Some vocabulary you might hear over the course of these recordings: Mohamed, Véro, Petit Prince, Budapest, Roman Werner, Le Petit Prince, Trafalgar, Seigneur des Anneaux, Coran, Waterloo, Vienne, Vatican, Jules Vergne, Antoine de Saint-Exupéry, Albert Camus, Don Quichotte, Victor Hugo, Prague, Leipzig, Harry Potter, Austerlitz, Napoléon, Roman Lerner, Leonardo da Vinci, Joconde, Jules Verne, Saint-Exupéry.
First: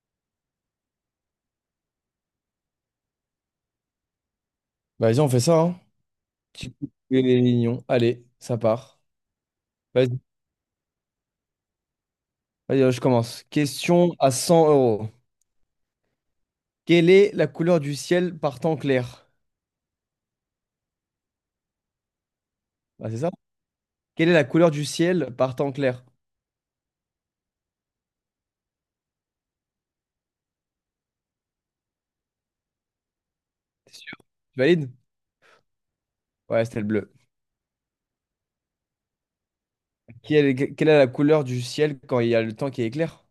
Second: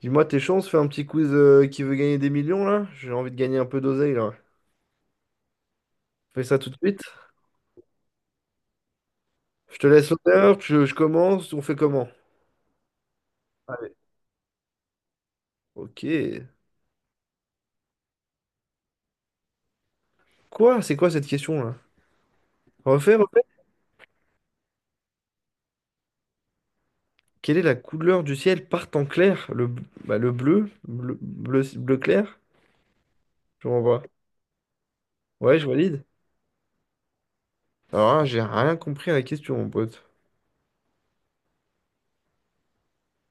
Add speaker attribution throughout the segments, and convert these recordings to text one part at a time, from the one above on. Speaker 1: Dis-moi tes chances, fais un petit quiz qui veut gagner des millions là. J'ai envie de gagner un peu d'oseille là.
Speaker 2: Bah, vas-y, on fait ça, hein.
Speaker 1: Fais ça tout
Speaker 2: Petit
Speaker 1: de
Speaker 2: coup
Speaker 1: suite.
Speaker 2: de réunion. Allez, ça part.
Speaker 1: Je te laisse
Speaker 2: Vas-y,
Speaker 1: l'honneur, je commence, on fait comment?
Speaker 2: vas-y, je commence.
Speaker 1: Allez.
Speaker 2: Question à 100 euros.
Speaker 1: Ok.
Speaker 2: Quelle est la couleur du ciel par temps clair?
Speaker 1: Quoi? C'est quoi cette question là?
Speaker 2: Bah,
Speaker 1: Refais,
Speaker 2: c'est ça?
Speaker 1: refais.
Speaker 2: Quelle est la couleur du ciel par temps clair?
Speaker 1: Quelle est la couleur du ciel par temps clair? Bah, le bleu, bleu, bleu, bleu clair? Je
Speaker 2: T'es
Speaker 1: renvoie.
Speaker 2: sûr? Tu valides?
Speaker 1: Ouais, je valide.
Speaker 2: Ouais, c'était le bleu.
Speaker 1: Alors là, j'ai rien compris à la question, mon pote.
Speaker 2: Quelle est la couleur du ciel quand il y a le temps qui est clair?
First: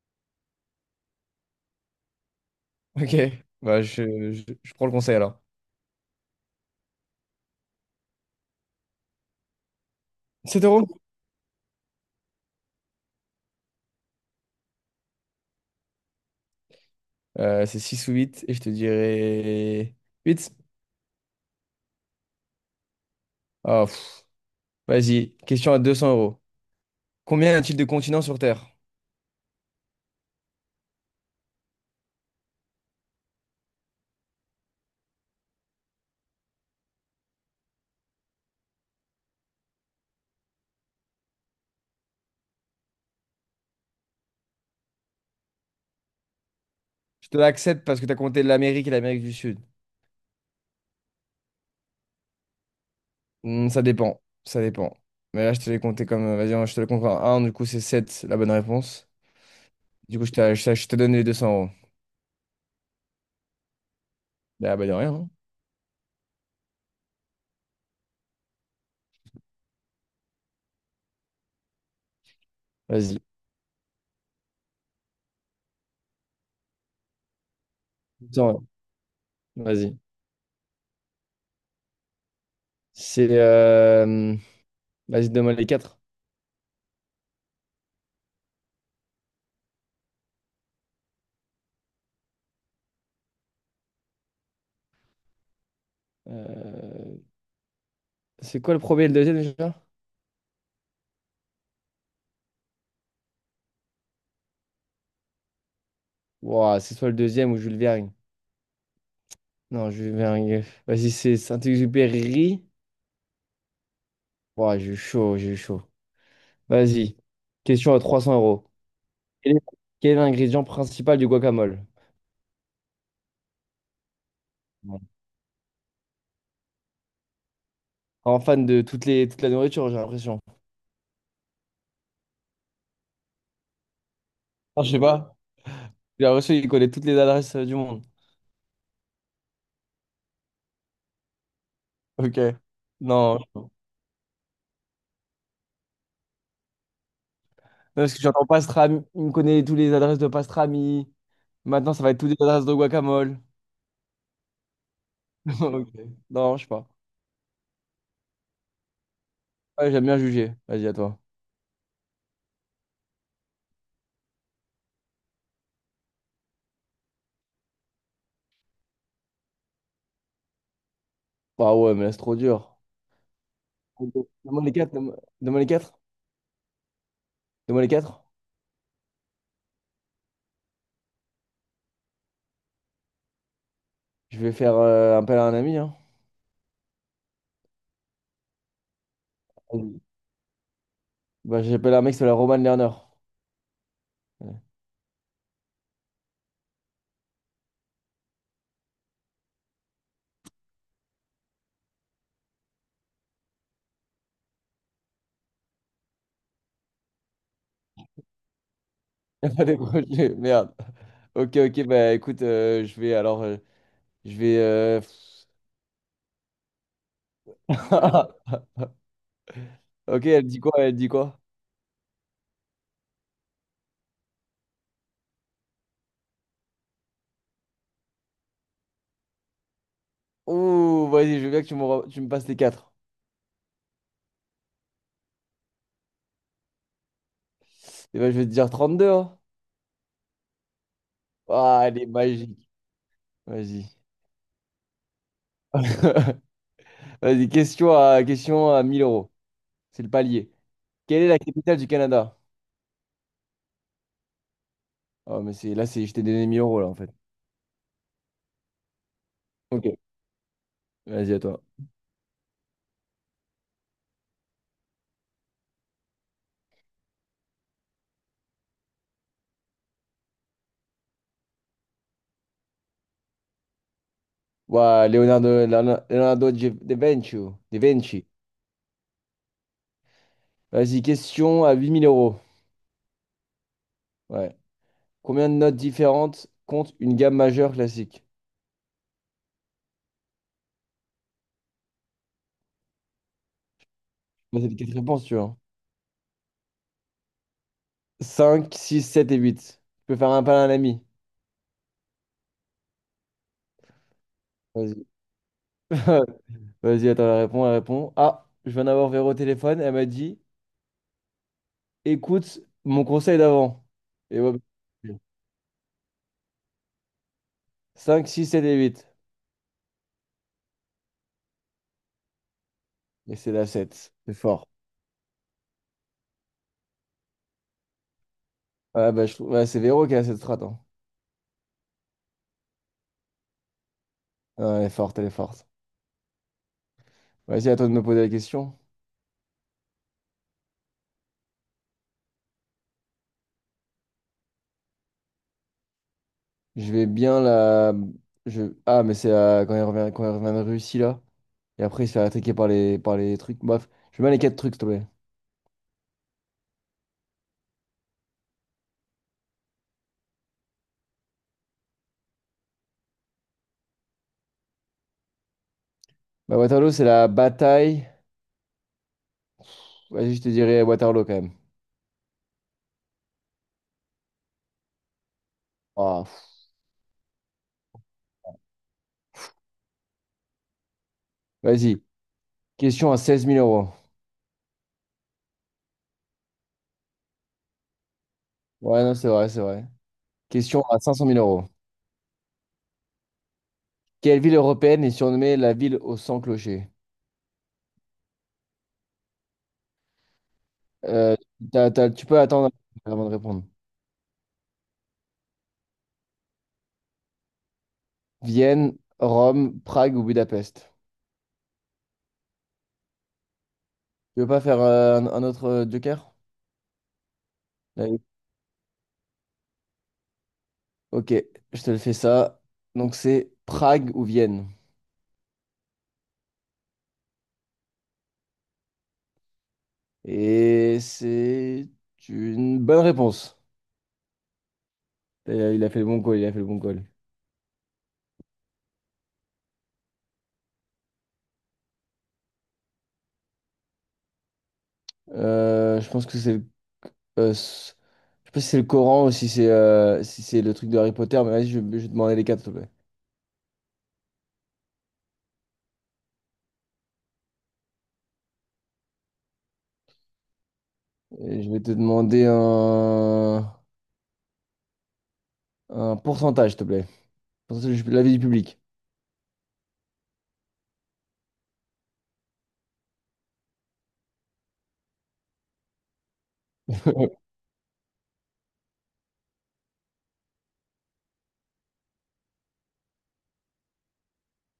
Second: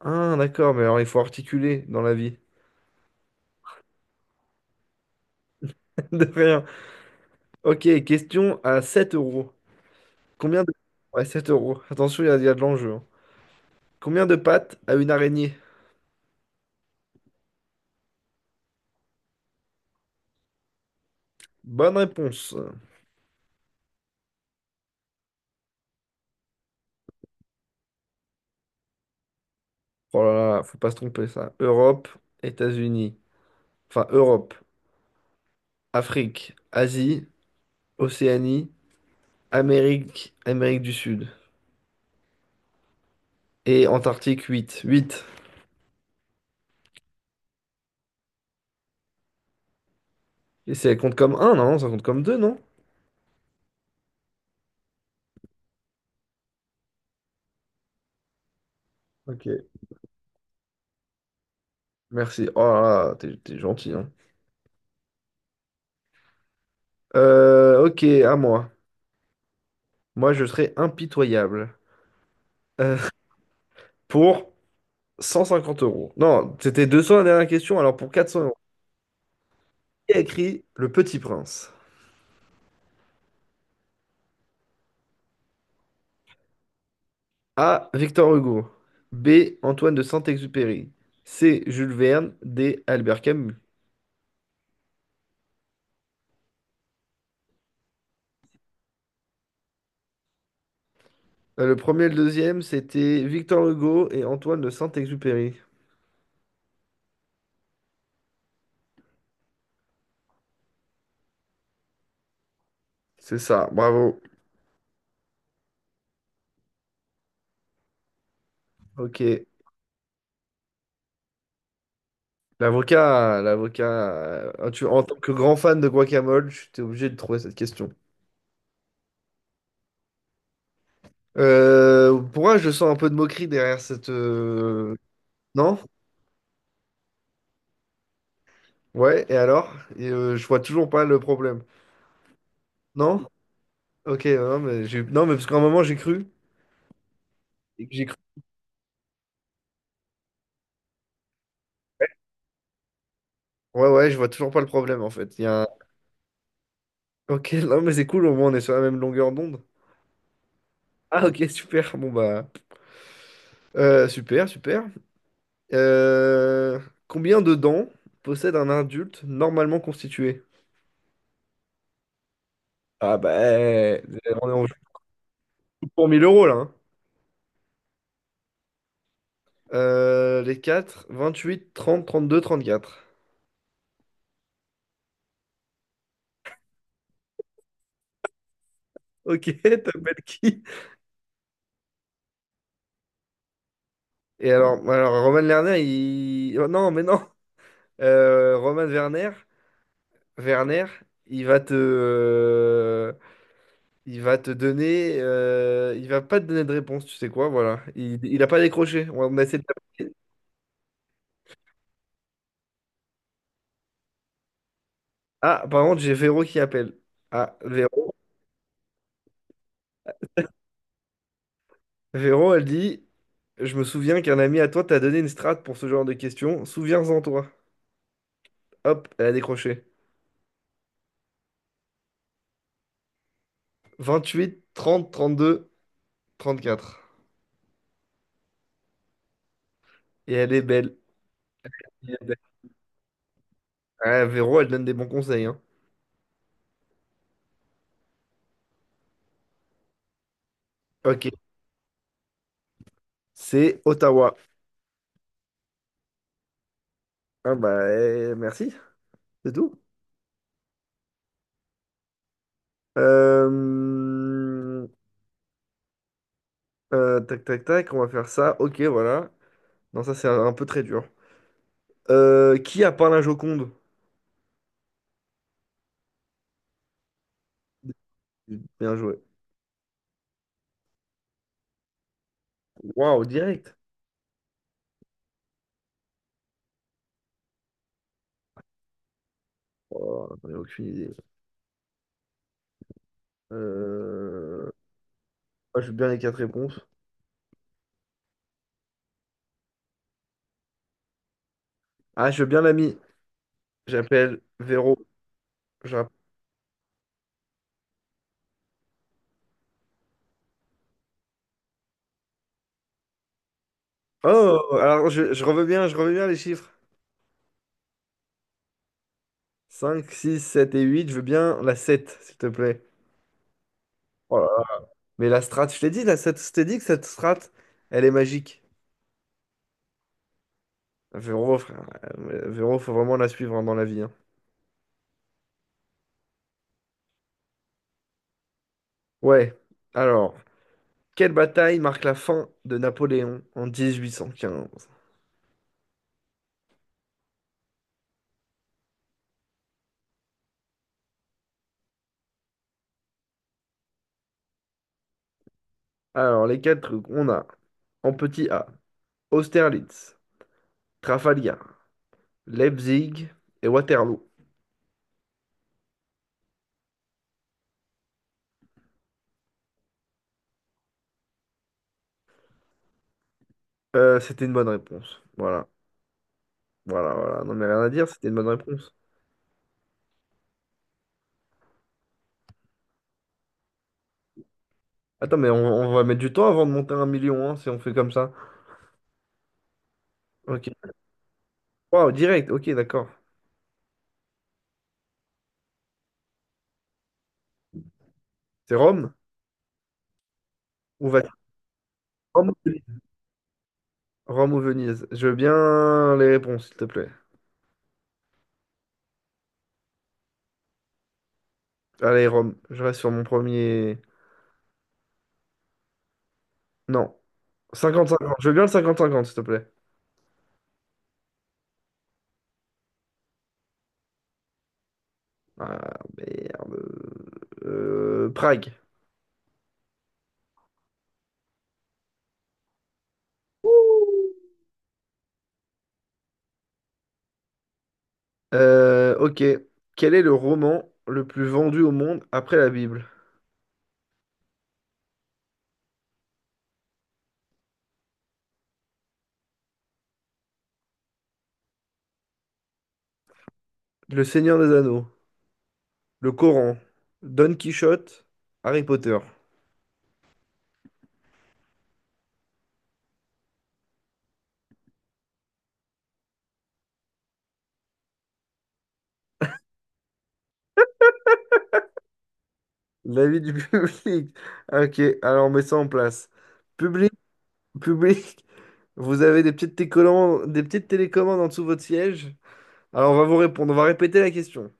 Speaker 1: Ah, d'accord, mais alors il faut articuler dans la vie.
Speaker 2: Ok, bah, je prends le conseil alors.
Speaker 1: De rien. Ok, question à 7 euros. Combien
Speaker 2: 7
Speaker 1: de...
Speaker 2: euros?
Speaker 1: Ouais, 7 euros. Attention, il y a de l'enjeu, hein. Combien de pattes a une araignée?
Speaker 2: C'est 6 ou 8 et je te dirais 8.
Speaker 1: Bonne réponse.
Speaker 2: Ah, pff. Vas-y, question à 200 euros. Combien y a-t-il de continents sur Terre?
Speaker 1: Oh là là, faut pas se tromper ça. Europe, États-Unis. Enfin, Europe, Afrique, Asie, Océanie, Amérique, Amérique du Sud. Et Antarctique, 8, 8.
Speaker 2: Je te l'accepte parce que t'as compté l'Amérique et l'Amérique du Sud.
Speaker 1: Et ça compte comme un non? Ça compte comme 2 non?
Speaker 2: Hmm, ça dépend. Ça dépend. Mais là, je te l'ai compté comme. Vas-y, hein, je te le compte en 1. Du coup, c'est 7, la bonne réponse.
Speaker 1: Ok,
Speaker 2: Du coup, je te donne les deux cents euros.
Speaker 1: merci. Oh là là, t'es gentil, hein.
Speaker 2: Bah, bah, de rien, hein.
Speaker 1: Ok, à moi. Moi, je serai impitoyable. Euh,
Speaker 2: Vas-y.
Speaker 1: pour 150 euros. Non, c'était 200 la dernière question, alors pour 400
Speaker 2: 200
Speaker 1: euros.
Speaker 2: euros. Vas-y.
Speaker 1: Qui a écrit Le Petit Prince?
Speaker 2: C'est. Vas-y, donne-moi les 4.
Speaker 1: A. Victor Hugo. B. Antoine de Saint-Exupéry. C. Jules Verne. D. Albert Camus.
Speaker 2: C'est quoi le premier et le deuxième déjà?
Speaker 1: Le premier et le deuxième, c'était Victor Hugo et Antoine de Saint-Exupéry.
Speaker 2: Ouah, c'est soit le deuxième ou Jules Vergne. Non, Jules Vergne. Vas-y, c'est Saint-Exupéry.
Speaker 1: C'est ça, bravo.
Speaker 2: Ouah, j'ai eu chaud, j'ai eu chaud. Vas-y. Question à 300 euros.
Speaker 1: Ok.
Speaker 2: Quel est quel est l'ingrédient principal du guacamole?
Speaker 1: L'avocat, l'avocat,
Speaker 2: Bon.
Speaker 1: en tant que grand fan de guacamole, tu t'es obligé de trouver cette question.
Speaker 2: En fan de toute la nourriture, j'ai l'impression.
Speaker 1: Pourquoi je sens un peu de moquerie derrière cette...
Speaker 2: Ah, je sais pas.
Speaker 1: Non?
Speaker 2: J'ai l'impression qu'il connaît toutes les adresses du monde.
Speaker 1: Ouais, et alors? Et, je vois toujours pas le problème.
Speaker 2: Ok.
Speaker 1: Non?
Speaker 2: Non. Non,
Speaker 1: Ok, non, mais parce qu'à un moment, j'ai cru. J'ai
Speaker 2: parce
Speaker 1: cru
Speaker 2: que j'entends pastrami. Il me connaît toutes les adresses de pastrami. Maintenant, ça va être toutes les adresses de guacamole.
Speaker 1: Ouais, ouais, je vois toujours pas le problème en fait. Il y a un-
Speaker 2: Ok. Non, je sais pas.
Speaker 1: Ok, non, mais c'est cool, au moins on est sur la même longueur d'onde.
Speaker 2: Ouais, j'aime bien juger. Vas-y, à toi.
Speaker 1: Ah, ok, super. Bon, bah. Super, super. Euh, Combien de dents possède un adulte normalement constitué?
Speaker 2: Bah ouais, mais là, c'est trop dur.
Speaker 1: Ah, bah.
Speaker 2: Ok.
Speaker 1: On est
Speaker 2: Donne-moi
Speaker 1: en
Speaker 2: les
Speaker 1: jeu
Speaker 2: quatre. Donne-moi les quatre.
Speaker 1: pour 1 000 euros là, hein.
Speaker 2: Donne-moi les quatre.
Speaker 1: Les 30 32 34.
Speaker 2: Je vais faire appel à un ami, hein.
Speaker 1: Ok,
Speaker 2: Vas-y.
Speaker 1: t'appelles qui?
Speaker 2: Bah, j'appelle un mec, c'est la Roman Lerner.
Speaker 1: Et alors Roman Lerner, il. Oh, non, mais non! Roman Werner, il va te. euh, Il va te donner, il va pas te donner de réponse, tu sais quoi, voilà. Il a pas décroché. On a
Speaker 2: Il y a
Speaker 1: essayé de
Speaker 2: pas des
Speaker 1: l'appeler.
Speaker 2: projets, merde. Ok, ok, bah écoute, je vais alors, je vais.
Speaker 1: Ah, par contre, j'ai Véro qui appelle. Ah, Véro.
Speaker 2: Ok, elle dit quoi? Elle dit quoi?
Speaker 1: Véro, elle dit, je me souviens qu'un ami à toi t'a donné une strate pour ce genre de questions. Souviens-en toi. Hop, elle a décroché.
Speaker 2: Ouh, vas-y, je veux bien que tu me passes les quatre.
Speaker 1: 28, 30, 32, 34.
Speaker 2: Et ben, je vais te dire 32, hein.
Speaker 1: Et elle est belle.
Speaker 2: Ah, elle est
Speaker 1: Elle est belle.
Speaker 2: magique. Vas-y.
Speaker 1: Ah, Véro, elle donne des bons conseils, hein.
Speaker 2: Vas-y, question à, question à 1000 euros. C'est le palier. Quelle
Speaker 1: Ok.
Speaker 2: est la capitale du Canada?
Speaker 1: C'est Ottawa.
Speaker 2: Oh, mais c'est là, c'est, je t'ai donné 1000 euros, là, en fait.
Speaker 1: Ah bah, eh, merci. C'est tout.
Speaker 2: Ok, vas-y, à toi.
Speaker 1: Euh, tac, tac, tac, on va faire ça. Ok, voilà. Non, ça, c'est un peu très dur. Qui a peint la Joconde?
Speaker 2: Ouah, Leonardo, Leonardo Leonardo da Vinci. Da Vinci.
Speaker 1: Bien joué.
Speaker 2: Vas-y, question à 8000 euros.
Speaker 1: Waouh, direct.
Speaker 2: Ouais. Combien de notes différentes compte une gamme majeure classique?
Speaker 1: Oh, j'en ai aucune idée.
Speaker 2: Bah, c'est
Speaker 1: Euh,
Speaker 2: les quatre réponses, tu vois.
Speaker 1: ah, je veux bien les quatre réponses.
Speaker 2: 5, 6, 7 et 8. Tu peux faire un pain à l'ami
Speaker 1: Ah, je veux bien l'ami. J'appelle Véro.
Speaker 2: Vas-y.
Speaker 1: J'app-
Speaker 2: Vas-y, attends, elle répond, elle répond. Ah, je viens d'avoir Véro au téléphone. Elle m'a dit, écoute mon conseil d'avant. Et ouais,
Speaker 1: Oh, alors je revois bien les chiffres.
Speaker 2: 5, 6, 7 et 8.
Speaker 1: 5, 6, 7 et 8. Je veux bien la sept, s'il te plaît.
Speaker 2: Et c'est la 7. C'est
Speaker 1: Oh là
Speaker 2: fort.
Speaker 1: là. Mais la strat, je t'ai dit, la sept, je t'ai dit que cette strat, elle est magique.
Speaker 2: Ouais, bah, ouais, c'est Véro qui a cette strat, hein.
Speaker 1: Véro, frère. Véro, faut vraiment la suivre, hein, dans la vie, hein.
Speaker 2: Ouais, elle est forte, elle est forte. Vas-y, à toi de me poser la question.
Speaker 1: Ouais. Alors, quelle bataille marque la fin de Napoléon en 1815?
Speaker 2: Je vais bien la. Je. Ah, mais quand elle revient, quand elle revient de Russie, là. Et après, il se fait attaquer par les trucs. Bref, je mets les quatre trucs, s'il te plaît.
Speaker 1: Alors, les quatre trucs, on a en petit A, Austerlitz, Trafalgar, Leipzig et Waterloo.
Speaker 2: Bah, Waterloo, c'est la bataille. Vas-y, je te dirais Waterloo quand même.
Speaker 1: C'était une bonne réponse. Voilà,
Speaker 2: Ah, pff.
Speaker 1: voilà, voilà. Non, mais rien à dire, c'était une bonne réponse.
Speaker 2: Vas-y. Question à seize mille euros.
Speaker 1: Attends, mais on va mettre du temps avant de monter à 1 million, hein, si on fait comme ça.
Speaker 2: Ouais, non, c'est vrai, c'est vrai.
Speaker 1: Ok.
Speaker 2: Question à cinq cent mille euros.
Speaker 1: Wow, direct, ok, d'accord.
Speaker 2: Quelle ville européenne est surnommée la ville aux cent clochers?
Speaker 1: C'est Rome ou Vatican?
Speaker 2: Euh, Tu peux
Speaker 1: Rome ou
Speaker 2: attendre
Speaker 1: Venise?
Speaker 2: avant de répondre.
Speaker 1: Rome ou Venise? Je veux bien les réponses, s'il te plaît.
Speaker 2: Vienne, Rome, Prague ou Budapest?
Speaker 1: Allez, Rome, je reste sur mon premier.
Speaker 2: Tu veux pas faire un autre joker?
Speaker 1: Non. Cinquante
Speaker 2: Allez.
Speaker 1: cinquante. Je veux bien le cinquante cinquante, s'il te plaît.
Speaker 2: Ok, je te le fais ça. Donc, c'est Prague ou Vienne?
Speaker 1: Ah, merde. Prague.
Speaker 2: Et c'est une bonne réponse. Et il a fait le bon call, il a fait le bon call.
Speaker 1: Ok. Quel est le roman le plus vendu au monde après la Bible?
Speaker 2: Je pense que euh, c- je sais pas si c'est le Coran ou si c'est le truc de Harry Potter, mais vas-y, je vais te demander les quatre, s'il te plaît.
Speaker 1: Le Seigneur des Anneaux, le Coran, Don Quichotte, Harry Potter.
Speaker 2: Et je vais te demander un pourcentage, s'il te plaît. Pourcentage de l'avis du public.
Speaker 1: L'avis du public. Ok, alors on met ça en place. Public, public, vous avez des petites télécommandes en dessous de votre siège. Alors on va vous répondre, on va répéter la question.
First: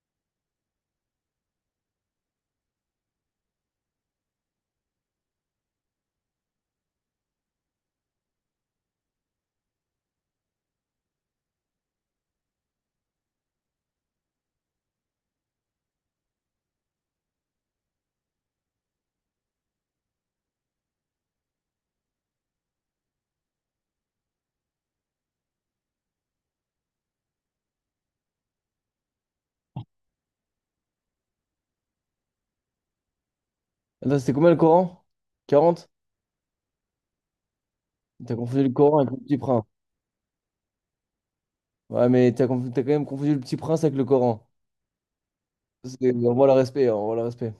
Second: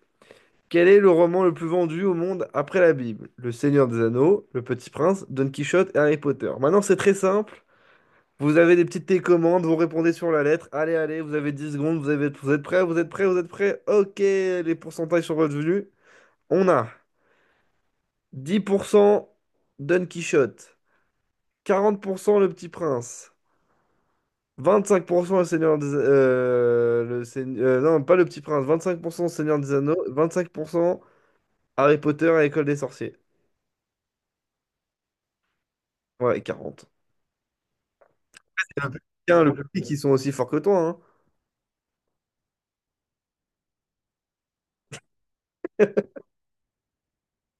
Speaker 1: Quel est le roman le plus vendu au monde après la Bible? Le Seigneur des Anneaux, Le Petit Prince, Don Quichotte et Harry Potter. Maintenant, c'est très simple. Vous avez des petites télécommandes, vous répondez sur la lettre. Allez, allez, vous avez 10 secondes, vous êtes prêts, vous êtes prêts, vous êtes prêts. Ok, les pourcentages sont revenus. On a 10% Don Quichotte, 40% Le Petit Prince, 25% Le Seigneur des... non, pas Le Petit Prince, 25% Seigneur des Anneaux, 25% Harry Potter à l'École des Sorciers.
Speaker 2: Attends, c'était combien le Coran? 40.
Speaker 1: Ouais, et 40.
Speaker 2: T'as confondu le
Speaker 1: Le
Speaker 2: Coran
Speaker 1: public,
Speaker 2: avec le Petit
Speaker 1: hein, le
Speaker 2: Prince.
Speaker 1: public, ils sont aussi forts que toi, hein.
Speaker 2: Ouais, mais t'as quand même confondu le Petit Prince avec le Coran. On voit le respect, hein, on voit le respect.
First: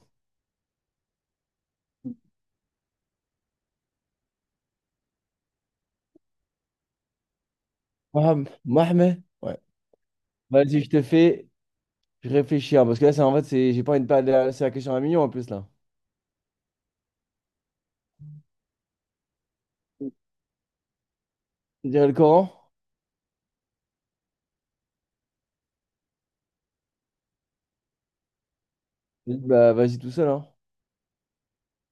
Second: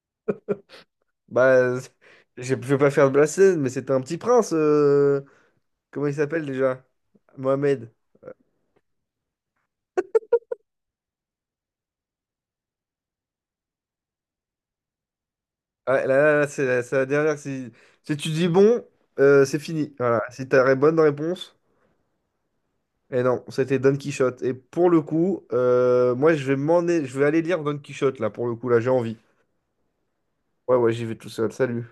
Speaker 1: Bah, je vais pas faire de blasphème, mais c'était un petit prince. Comment il s'appelle déjà? Mohamed.
Speaker 2: Mohamed. Mohamed. Vas-y, je te fais je réfléchis, hein, parce que là, c'est en fait, j'ai pas une de c'est la question à 1 000 000 en plus, là.
Speaker 1: Ah, là, là, là, c'est la dernière. Si tu dis bon, c'est fini. Voilà. Si tu as bonne réponse.
Speaker 2: Tu dirais le Coran?
Speaker 1: Et non, c'était Don Quichotte. Et pour le coup, moi, je vais aller lire Don Quichotte, là, pour le coup, là, j'ai envie.
Speaker 2: Vas-y, bah, vas-y tout seul, hein.
Speaker 1: Ouais, ouais, j'y vais tout seul. Salut.